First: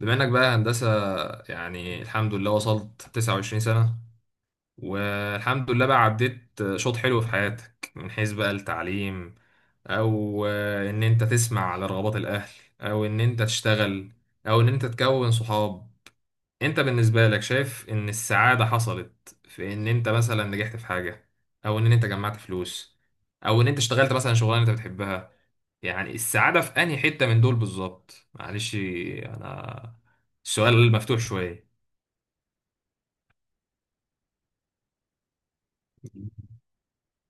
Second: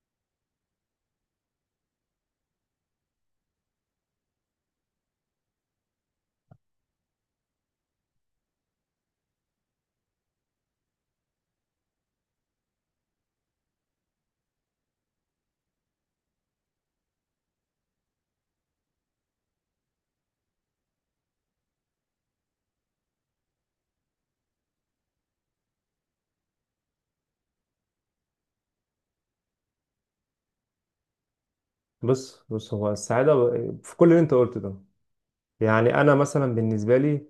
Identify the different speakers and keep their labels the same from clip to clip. Speaker 1: بما انك بقى هندسة يعني الحمد لله وصلت 29 سنة والحمد لله بقى عديت شوط حلو في حياتك من حيث بقى التعليم، او ان انت تسمع على رغبات الاهل، او ان انت تشتغل، او ان انت تكون صحاب. انت بالنسبة لك شايف ان السعادة حصلت في ان انت مثلا نجحت في حاجة، او ان انت جمعت فلوس، او ان انت اشتغلت مثلا شغلانة انت بتحبها؟ يعني السعادة في أنهي حتة من دول بالظبط؟ معلش أنا السؤال مفتوح شوية.
Speaker 2: بص بص، هو السعادة في كل اللي انت قلته ده. يعني انا مثلا بالنسبة لي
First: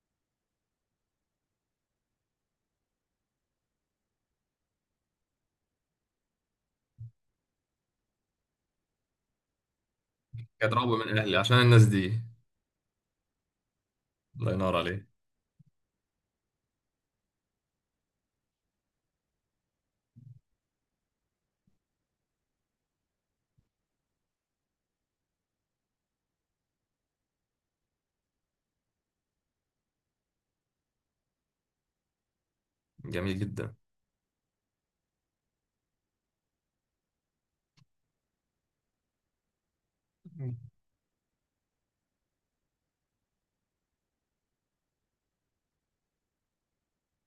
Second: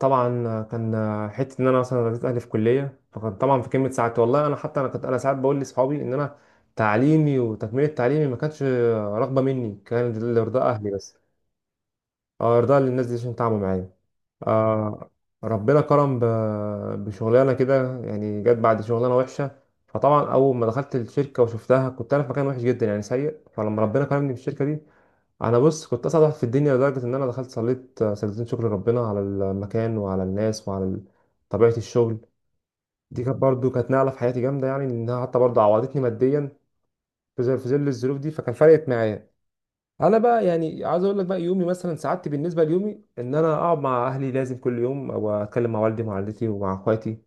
Speaker 2: طبعا كان حتة ان انا مثلا رضيت اهلي في كلية، فكان طبعا في كلمة سعادتي والله. انا حتى انا كنت انا ساعات بقول لاصحابي ان انا تعليمي وتكملة تعليمي ما كانتش رغبة مني، كان لرضا اهلي
Speaker 1: كتربوا
Speaker 2: بس.
Speaker 1: من أهلي عشان الناس دي.
Speaker 2: اه، ارضاء للناس دي عشان تعبوا معايا.
Speaker 1: الله ينور عليك.
Speaker 2: آه، ربنا كرم بشغلانه كده يعني، جت بعد شغلانه وحشه. فطبعا اول ما دخلت الشركه وشفتها كنت انا في مكان وحش جدا يعني سيء، فلما ربنا كرمني بالشركه دي انا بص كنت اسعد واحد في الدنيا، لدرجه ان انا دخلت صليت سجدتين شكر ربنا على المكان وعلى الناس وعلى طبيعه الشغل. دي كانت
Speaker 1: جميل
Speaker 2: برضو
Speaker 1: جدا.
Speaker 2: كانت نقله في حياتي جامده، يعني انها حتى برضو عوضتني ماديا في ظل الظروف دي، فكان فرقت معايا. انا بقى يعني عايز اقول لك بقى يومي، مثلا سعادتي بالنسبه ليومي ان انا اقعد مع اهلي لازم كل يوم، او اتكلم مع والدي ومع والدتي ومع اخواتي.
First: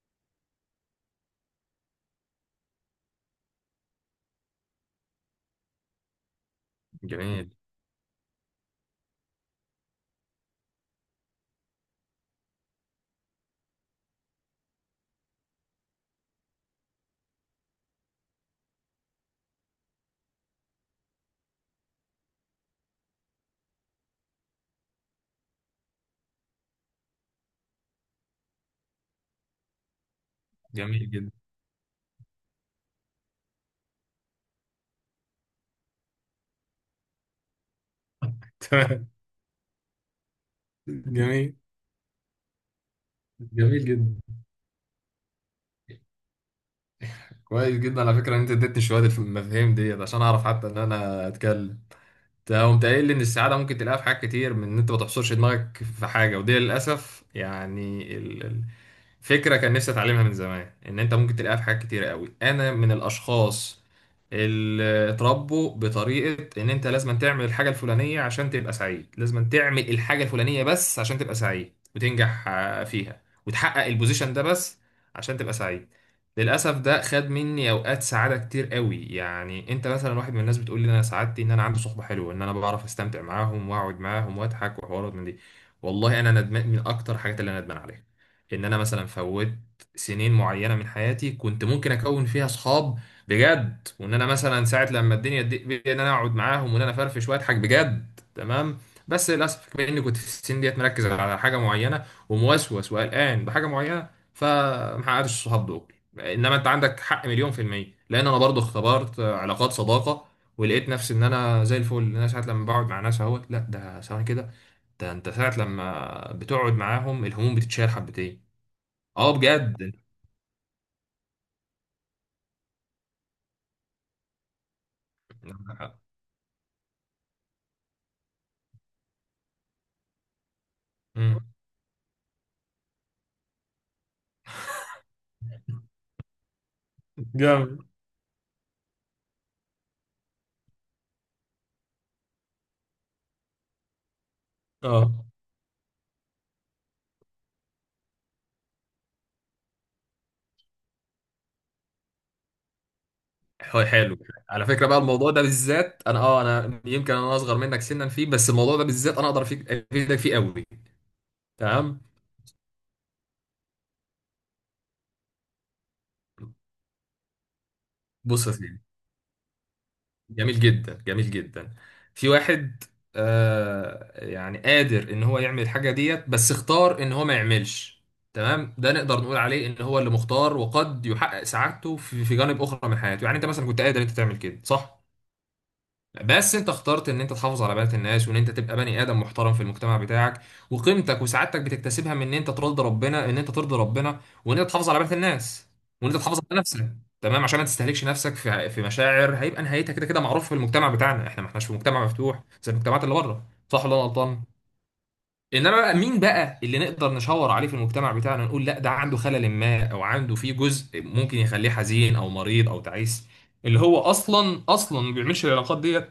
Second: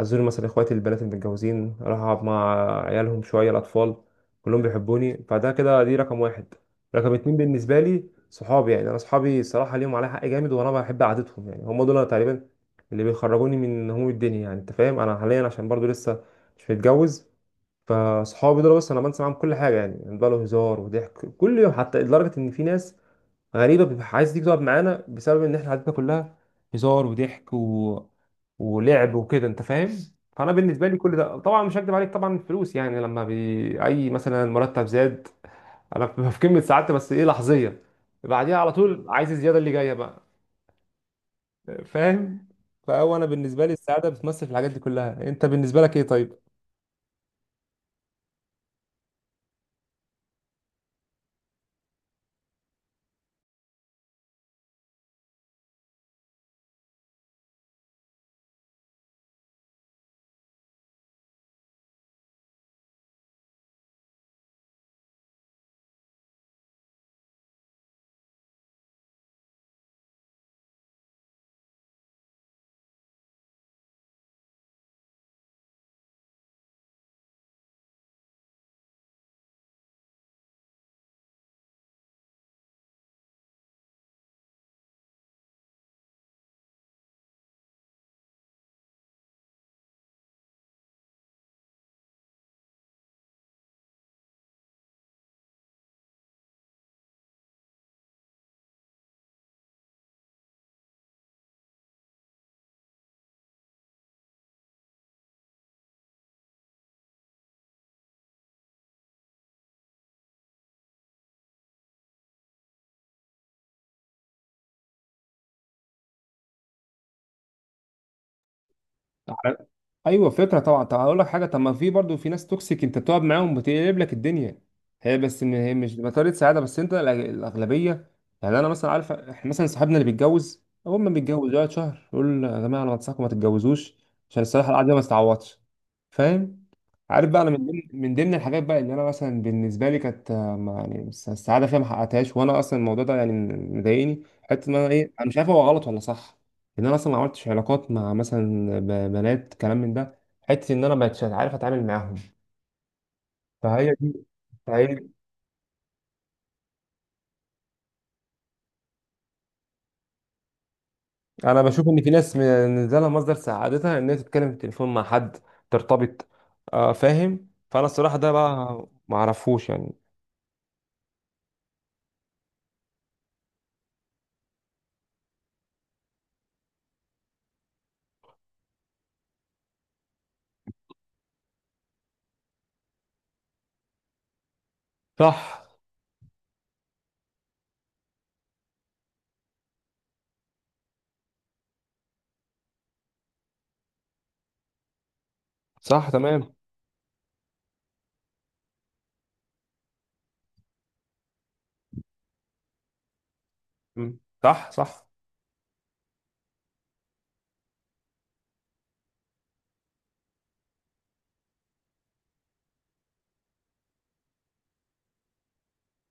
Speaker 2: ازور مثلا اخواتي البنات المتجوزين، اروح اقعد مع عيالهم شويه، الاطفال كلهم بيحبوني. فده كده دي رقم واحد. رقم اتنين
Speaker 1: جميل،
Speaker 2: بالنسبه لي صحابي، يعني انا صحابي الصراحه ليهم عليا حق جامد وانا بحب قعدتهم، يعني هم دول أنا تقريبا اللي بيخرجوني من هموم الدنيا. يعني انت فاهم، انا حاليا عشان برضو لسه مش متجوز، فصحابي دول بس انا بنسى معاهم كل حاجه يعني. يعني بقى له هزار وضحك كل يوم، حتى لدرجه ان في ناس غريبه بتبقى عايز تيجي تقعد معانا بسبب ان احنا قعدتنا كلها هزار وضحك ولعب وكده، انت فاهم. فانا بالنسبه لي
Speaker 1: جميل
Speaker 2: كل
Speaker 1: جدا.
Speaker 2: ده، طبعا مش هكدب عليك، طبعا الفلوس يعني لما اي مثلا مرتب زاد، انا ببقى في قمه سعادتي، بس ايه لحظيه، بعديها على طول
Speaker 1: تمام.
Speaker 2: عايز الزياده اللي جايه بقى.
Speaker 1: جميل.
Speaker 2: فاهم. فهو انا بالنسبه لي
Speaker 1: جميل
Speaker 2: السعاده
Speaker 1: جدا.
Speaker 2: بتمثل في الحاجات دي كلها. انت بالنسبه لك ايه طيب؟
Speaker 1: كويس جدا. على فكرة إن أنت اديتني شوية المفاهيم ديت عشان أعرف حتى إن أنا أتكلم. ده قمت قايل لي ان السعاده ممكن تلاقيها في حاجات كتير، من ان انت ما تحصرش دماغك في حاجه، ودي للاسف يعني فكره كان نفسي اتعلمها من زمان، ان انت ممكن تلاقيها في حاجات كتير قوي. انا من الاشخاص اللي اتربوا بطريقه ان انت لازم تعمل الحاجه الفلانيه عشان تبقى سعيد، لازم تعمل الحاجه الفلانيه بس عشان تبقى سعيد وتنجح فيها وتحقق البوزيشن ده بس عشان تبقى سعيد. للأسف ده خد مني أوقات سعادة كتير قوي. يعني أنت مثلا واحد من الناس بتقول لي إن أنا سعادتي إن أنا عندي صحبة حلوة، إن أنا بعرف أستمتع معاهم وأقعد معاهم وأضحك وحوارات من دي. والله أنا ندمان من أكتر الحاجات اللي أنا ندمان عليها إن أنا مثلا فوت سنين معينة من حياتي كنت ممكن أكون فيها صحاب بجد، وإن أنا مثلا ساعة لما الدنيا تضيق بي إن أنا أقعد معاهم وإن أنا أفرفش وأضحك بجد. تمام. بس للأسف بما إني كنت في السن ديت مركز على حاجة معينة وموسوس وقلقان بحاجة معينة فمحققتش الصحاب دول. انما انت عندك حق مليون في المية، لان انا برضو اختبرت علاقات صداقة ولقيت نفسي ان انا زي الفل، إن انا ساعة لما بقعد مع ناس اهوت لا ده ثواني كده. ده انت ساعة لما بتقعد معاهم الهموم بتتشال حبتين. اه
Speaker 2: على-
Speaker 1: بجد.
Speaker 2: ايوه فكره طبعا. طب اقول لك حاجه، طب ما في برضو في ناس توكسيك انت بتقعد معاهم بتقلب لك الدنيا، هي بس ان هي مش بطاريه سعاده، بس انت الاغلبيه. يعني انا مثلا عارف احنا مثلا صاحبنا اللي بيتجوز اول ما بيتجوز
Speaker 1: أمم.
Speaker 2: يقعد شهر يقول يا جماعه انا بنصحكم ما تتجوزوش عشان الصراحه القعده دي ما تتعوضش. فاهم. عارف بقى انا من
Speaker 1: جامد.
Speaker 2: ضمن من ضمن الحاجات بقى اللي انا مثلا بالنسبه لي كانت يعني السعاده فيها ما حققتهاش، وانا اصلا الموضوع ده يعني مضايقني، حته ان انا
Speaker 1: اه.
Speaker 2: ايه، انا مش عارف هو غلط ولا صح. ان انا اصلا ما عملتش علاقات مع مثلا بنات كلام من ده، حته ان انا ما بقتش عارف اتعامل معاهم.
Speaker 1: حلو
Speaker 2: فهي
Speaker 1: حلو.
Speaker 2: دي.
Speaker 1: على فكرة بقى
Speaker 2: فهي
Speaker 1: الموضوع ده بالذات انا اه انا يمكن انا اصغر منك سنا فيه، بس الموضوع ده بالذات انا اقدر افيدك فيه قوي.
Speaker 2: انا بشوف
Speaker 1: تمام.
Speaker 2: ان في ناس بالنسبه لها مصدر سعادتها ان هي تتكلم في التليفون مع حد ترتبط. فاهم. فانا الصراحه ده
Speaker 1: بص يا سيدي.
Speaker 2: بقى ما اعرفوش يعني.
Speaker 1: جميل جدا، جميل جدا. في واحد آه يعني قادر ان هو يعمل الحاجه ديت بس اختار ان هو ما يعملش. تمام. ده نقدر نقول عليه ان هو اللي مختار وقد يحقق سعادته في جانب اخرى من حياته. يعني انت مثلا كنت قادر انت تعمل كده، صح؟
Speaker 2: صح،
Speaker 1: بس انت اخترت ان انت تحافظ على بنات الناس، وان انت تبقى بني ادم محترم في المجتمع بتاعك. وقيمتك وسعادتك بتكتسبها من ان انت ترضي ربنا، ان انت ترضي ربنا وان انت تحافظ على بنات الناس
Speaker 2: صح،
Speaker 1: وان انت تحافظ
Speaker 2: تمام.
Speaker 1: على نفسك. تمام عشان ما تستهلكش نفسك في مشاعر هيبقى نهايتها كده، كده معروف في المجتمع بتاعنا، احنا ما احناش في مجتمع مفتوح زي المجتمعات اللي بره. صح ولا انا
Speaker 2: مم.
Speaker 1: غلطان؟
Speaker 2: صح، صح.
Speaker 1: انما بقى مين بقى اللي نقدر نشاور عليه في المجتمع بتاعنا نقول لا ده عنده خلل ما او عنده فيه جزء ممكن يخليه حزين او مريض او تعيس؟ اللي هو اصلا ما بيعملش العلاقات دي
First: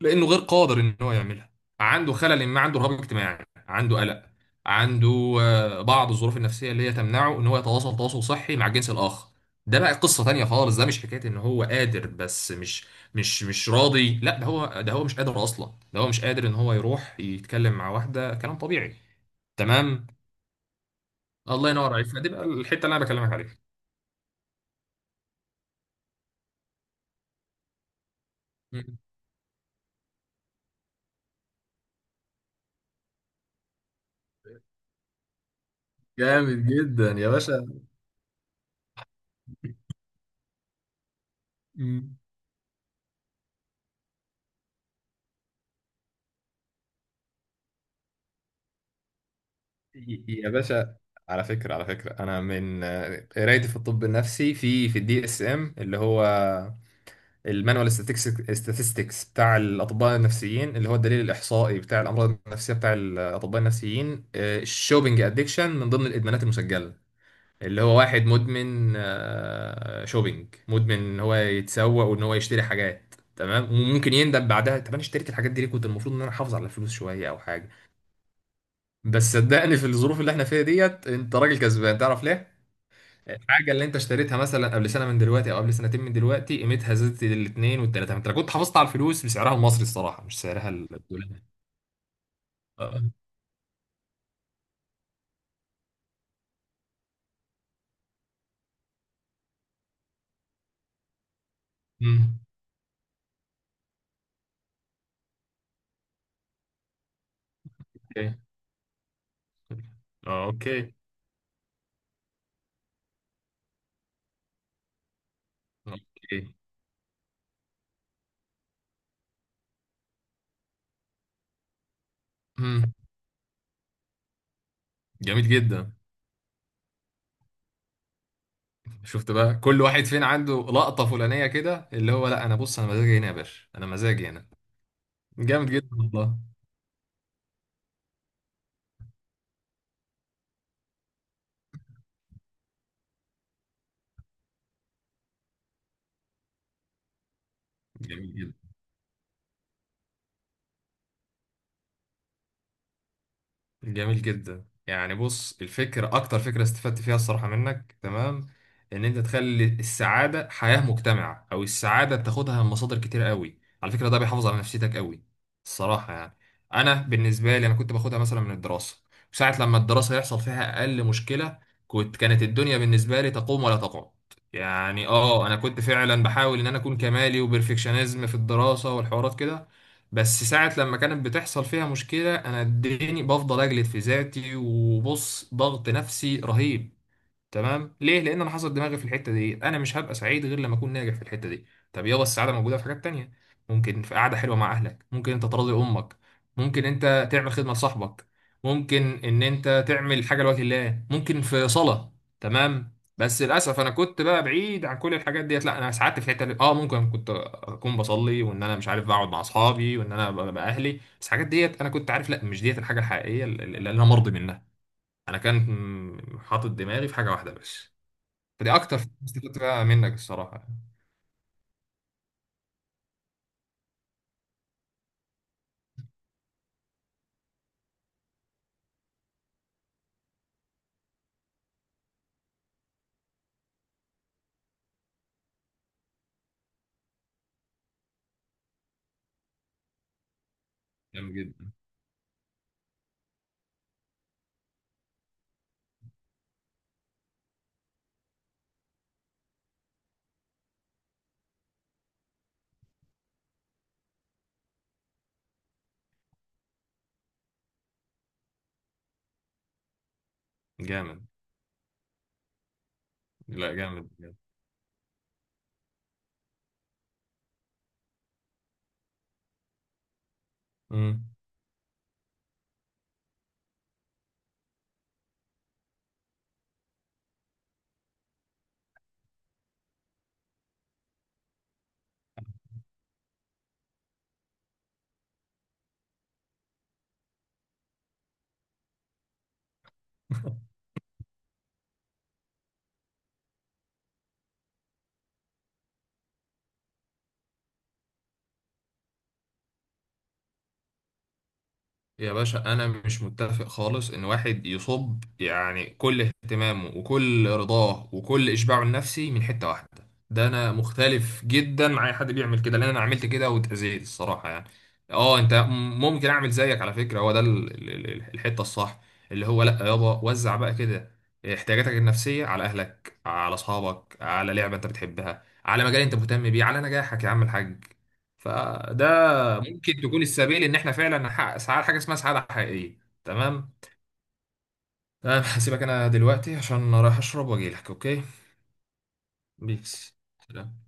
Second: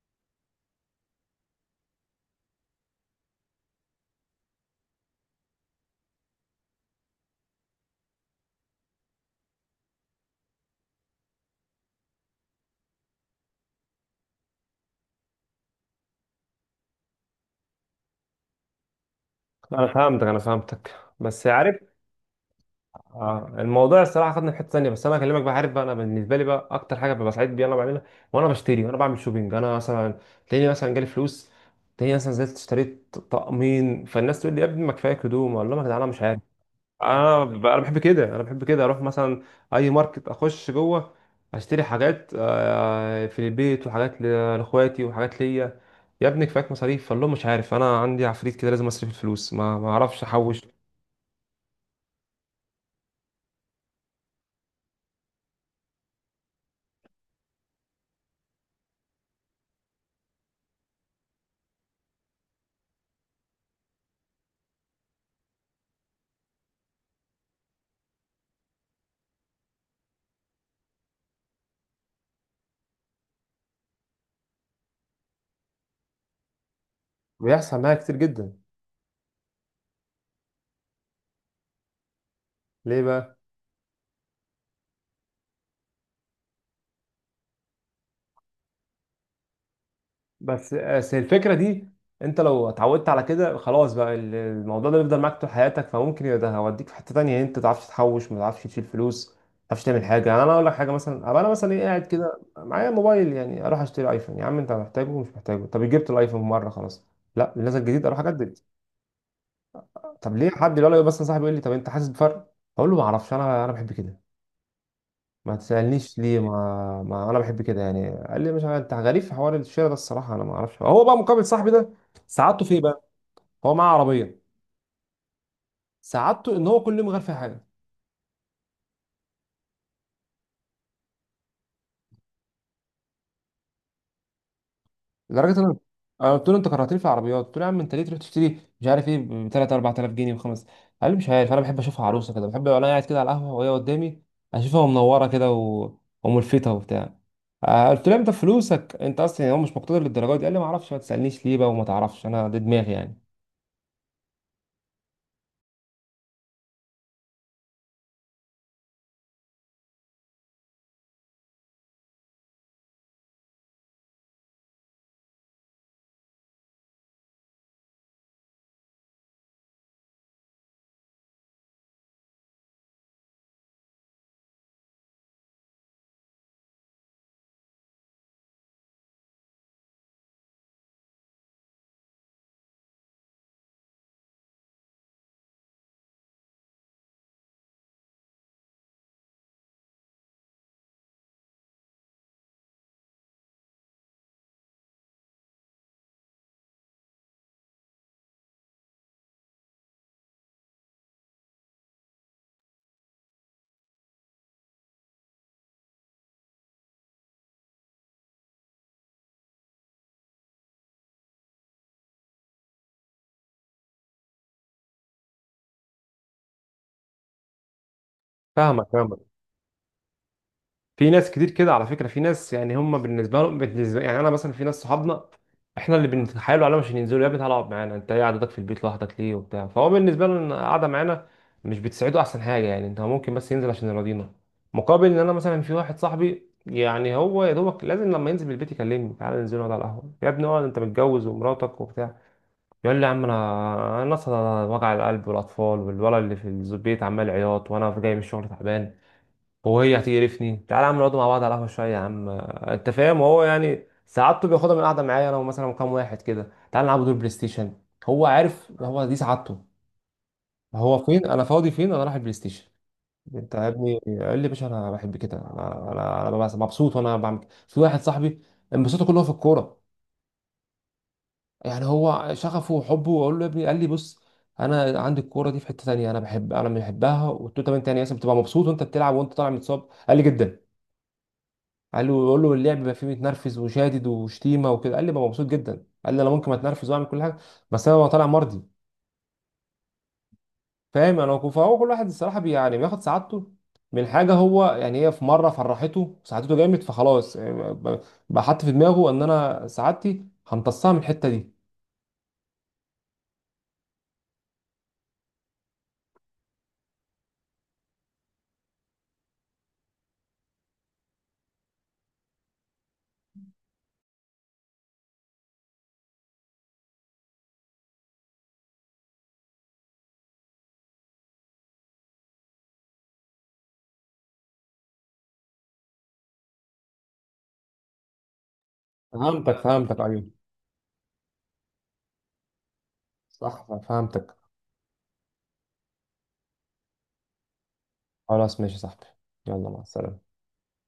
Speaker 1: لانه غير قادر ان هو يعملها. عنده خلل ما، عنده رهاب اجتماعي، عنده قلق، عنده بعض الظروف النفسيه اللي هي تمنعه ان هو يتواصل تواصل صحي مع الجنس الاخر. ده بقى قصه تانية خالص. ده مش حكايه ان هو قادر بس مش راضي، لا ده هو مش قادر اصلا. ده هو مش قادر ان هو يروح يتكلم مع واحده كلام طبيعي.
Speaker 2: انا
Speaker 1: تمام.
Speaker 2: فهمتك، انا فهمتك. بس
Speaker 1: الله ينور
Speaker 2: عارف،
Speaker 1: عليك. فدي بقى الحته اللي انا بكلمك عليها.
Speaker 2: الموضوع الصراحه خدنا في حته ثانيه، بس انا هكلمك بقى. عارف بقى انا بالنسبه لي بقى اكتر حاجه ببقى سعيد بيها انا بعملها وانا بشتري وانا
Speaker 1: مم.
Speaker 2: بعمل شوبينج. انا مثلا تلاقيني مثلا جالي فلوس، تلاقيني مثلا نزلت اشتريت طقمين، فالناس تقول لي يا ابني ما كفايك هدوم. اقول لهم يا جدعان انا مش عارف،
Speaker 1: جامد جدا يا
Speaker 2: انا
Speaker 1: باشا.
Speaker 2: انا بحب كده، انا بحب كده، اروح مثلا اي ماركت اخش جوه اشتري
Speaker 1: مم.
Speaker 2: حاجات في البيت وحاجات لاخواتي وحاجات ليا. يا ابني كفاك مصاريف، فقال لهم مش عارف انا عندي عفريت كده لازم اصرف الفلوس ما اعرفش
Speaker 1: يا
Speaker 2: احوش.
Speaker 1: باشا، على فكرة، على فكرة أنا من قرايتي في الطب النفسي، في في الدي اس ام اللي هو المانوال ستاتستكس بتاع الأطباء النفسيين، اللي هو الدليل الإحصائي بتاع الأمراض النفسية بتاع الأطباء النفسيين. الشوبينج أدكشن من ضمن الإدمانات المسجلة، اللي هو واحد مدمن شوبينج، مدمن إن هو يتسوق وإن هو يشتري حاجات. تمام. وممكن يندم بعدها، طب أنا اشتريت الحاجات دي ليه؟ كنت المفروض إن أنا أحافظ على الفلوس شوية أو حاجة.
Speaker 2: بيحصل معايا كتير جدا.
Speaker 1: بس صدقني في الظروف اللي احنا فيها ديت انت راجل كسبان، تعرف ليه؟
Speaker 2: ليه بقى؟
Speaker 1: الحاجة اللي انت اشتريتها مثلا قبل سنة من دلوقتي او قبل سنتين من دلوقتي قيمتها زادت الاتنين والتلاتة. انت لو كنت حافظت على الفلوس بسعرها المصري الصراحة مش سعرها
Speaker 2: بس
Speaker 1: الدولاري.
Speaker 2: الفكره دي، انت لو
Speaker 1: اه.
Speaker 2: اتعودت على كده خلاص بقى الموضوع ده بيفضل معاك طول حياتك، فممكن يبقى ده هوديك في حته تانية انت ما تعرفش تحوش، ما تعرفش تشيل فلوس، ما تعرفش تعمل حاجه. يعني انا اقول لك حاجه مثلا، أبقى انا مثلا ايه قاعد
Speaker 1: امم.
Speaker 2: كده معايا موبايل، يعني اروح اشتري ايفون. يا عم انت محتاجه ومش محتاجه، طب جبت الايفون مره خلاص، لا نزل جديد اروح
Speaker 1: اوكي.
Speaker 2: اجدد. طب
Speaker 1: اه،
Speaker 2: ليه؟ حد يقول
Speaker 1: اوكي.
Speaker 2: لي مثلا، صاحبي يقول لي طب انت حاسس بفرق؟ اقول له ما اعرفش، انا انا بحب كده، ما تسألنيش ليه،
Speaker 1: اوكي.
Speaker 2: ما انا بحب كده يعني. قال لي مش عارف انت غريب في حوار الشراء ده. الصراحه انا ما اعرفش. هو بقى مقابل صاحبي ده سعادته في ايه
Speaker 1: امم.
Speaker 2: بقى؟ هو معاه عربيه
Speaker 1: جميل جدا.
Speaker 2: سعادته ان هو كل يوم غير فيها حاجه،
Speaker 1: شفت بقى كل واحد فين عنده لقطة فلانية كده؟ اللي هو لا انا بص انا مزاجي هنا يا باشا، انا مزاجي هنا.
Speaker 2: لدرجه ان
Speaker 1: جامد
Speaker 2: انا،
Speaker 1: جدا
Speaker 2: أنا
Speaker 1: والله.
Speaker 2: قلت له انت كرهتني في العربيات. قلت له يا عم انت ليه تروح تشتري مش عارف ايه ب 3 4000 جنيه وخمس. قال لي مش عارف، انا بحب اشوفها عروسه كده، بحب وانا قاعد كده على القهوه وهي قدامي اشوفها منوره كده وملفته وبتاع. قلت له انت
Speaker 1: جميل جدا،
Speaker 2: فلوسك انت اصلا يعني، هو مش مقتدر للدرجه دي. قال لي ما اعرفش ما تسالنيش ليه بقى، وما تعرفش انا، ده دماغي يعني.
Speaker 1: جميل جدا. يعني بص الفكرة أكتر فكرة استفدت فيها الصراحة منك، تمام، إن أنت تخلي السعادة حياة مجتمعة، أو السعادة بتاخدها من مصادر كتير قوي. على فكرة ده بيحافظ على نفسيتك قوي الصراحة يعني. أنا بالنسبة لي أنا كنت باخدها مثلا من الدراسة، ساعة لما الدراسة يحصل فيها أقل مشكلة كانت الدنيا بالنسبة لي تقوم ولا تقعد. يعني آه أنا كنت فعلا بحاول إن أنا أكون كمالي وبرفكشنزم في الدراسة والحوارات كده. بس ساعة لما كانت بتحصل فيها مشكلة أنا اديني بفضل أجلد في ذاتي، وبص ضغط نفسي رهيب. تمام. ليه؟ لان انا حاطط دماغي في الحته دي، انا مش هبقى سعيد غير لما اكون ناجح في الحته دي. طب يلا السعاده موجوده في حاجات تانية، ممكن في قعده حلوه مع اهلك، ممكن انت تراضي امك، ممكن انت تعمل خدمه لصاحبك، ممكن ان انت تعمل حاجه لوجه الله، ممكن في صلاه. تمام. بس للاسف انا كنت بقى بعيد عن كل الحاجات ديت، لا انا سعدت في الحته دي. اه ممكن كنت اكون بصلي وان انا مش عارف بقعد مع اصحابي وان انا ببقى اهلي، بس الحاجات ديت انا كنت عارف لا مش ديت الحاجه الحقيقيه اللي انا مرضي منها. انا كان حاطط دماغي في حاجه واحده بس. فدي
Speaker 2: فاهمك،
Speaker 1: اكتر حاجة
Speaker 2: فاهمك.
Speaker 1: استفدت بقى منك الصراحه يعني.
Speaker 2: في ناس كتير كده على فكرة، في ناس يعني هم بالنسبة لهم، بالنسبة يعني، أنا مثلا في ناس صحابنا إحنا اللي بنتحايلوا عليهم عشان ينزلوا. يا ابني تعالى اقعد معانا، أنت إيه قعدتك في البيت لوحدك ليه وبتاع؟ فهو بالنسبة له إن قاعدة معانا مش بتساعده، أحسن حاجة يعني أنت ممكن بس ينزل عشان يراضينا. مقابل إن أنا مثلا في واحد صاحبي يعني، هو يا دوبك لازم لما ينزل من البيت يكلمني تعالى ننزل نقعد على القهوة. يا ابني اقعد أنت متجوز
Speaker 1: جامد جدا.
Speaker 2: ومراتك وبتاع. يقول لي يا عم، أنا أنا أصلا وجع القلب والأطفال والولد اللي في البيت عمال عياط، وأنا جاي من الشغل تعبان وهي هتقرفني، تعالى يا عم نقعد مع بعض على القهوه شويه يا عم. انت فاهم. وهو يعني سعادته بياخدها من القعده معايا انا ومثلا كام واحد كده، تعالى نلعب دور بلاي ستيشن. هو عارف هو دي سعادته. هو فين
Speaker 1: جامد.
Speaker 2: انا فاضي، فين انا رايح البلاي ستيشن؟ انت يا
Speaker 1: لا،
Speaker 2: ابني!
Speaker 1: جامد جامد.
Speaker 2: قال لي يا باشا انا بحب كده، انا ببقى مبسوط وانا بعمل كده. في واحد صاحبي انبساطه كله في الكوره.
Speaker 1: مم.
Speaker 2: يعني هو شغفه وحبه. اقول له يا ابني، قال لي بص انا عندي الكوره دي في حته تانيه، انا بحب، انا بحبها. وقلت له طب انت يعني مثلا بتبقى مبسوط وانت بتلعب وانت طالع متصاب؟ قال لي جدا. قال له يقول له اللعب بيبقى فيه متنرفز وشادد وشتيمه وكده، قال لي ببقى مبسوط جدا. قال لي انا ممكن اتنرفز واعمل كل حاجه، بس انا ببقى طالع مرضي. فاهم انا فهو كل واحد الصراحه بي يعني بياخد سعادته من حاجه، هو يعني هي في مره فرحته سعادته جامد، فخلاص يعني بقى حاطط في دماغه ان انا سعادتي همتصها من الحته دي.
Speaker 1: يا باشا انا مش متفق خالص ان واحد يصب يعني كل اهتمامه وكل رضاه وكل اشباعه النفسي من حتة واحدة. ده انا مختلف جدا مع اي حد بيعمل كده لان انا عملت كده واتأذيت الصراحة يعني. اه انت ممكن اعمل زيك. على فكرة هو ده الحتة الصح، اللي هو لا يابا وزع بقى كده احتياجاتك النفسية على اهلك، على اصحابك، على لعبة انت بتحبها، على مجال انت مهتم بيه، على نجاحك يا عم الحاج. فده
Speaker 2: فهمتك، فهمتك،
Speaker 1: ممكن
Speaker 2: فهمتك،
Speaker 1: تكون
Speaker 2: ايوه.
Speaker 1: السبيل ان احنا فعلا نحقق سعاده، حاجه اسمها سعاده حقيقيه.
Speaker 2: صح،
Speaker 1: تمام.
Speaker 2: فهمتك.
Speaker 1: تمام. هسيبك انا دلوقتي عشان رايح اشرب واجي لك، اوكي.
Speaker 2: خلاص ماشي يا صاحبي، يلا مع
Speaker 1: بيكس.
Speaker 2: السلامه.
Speaker 1: سلام.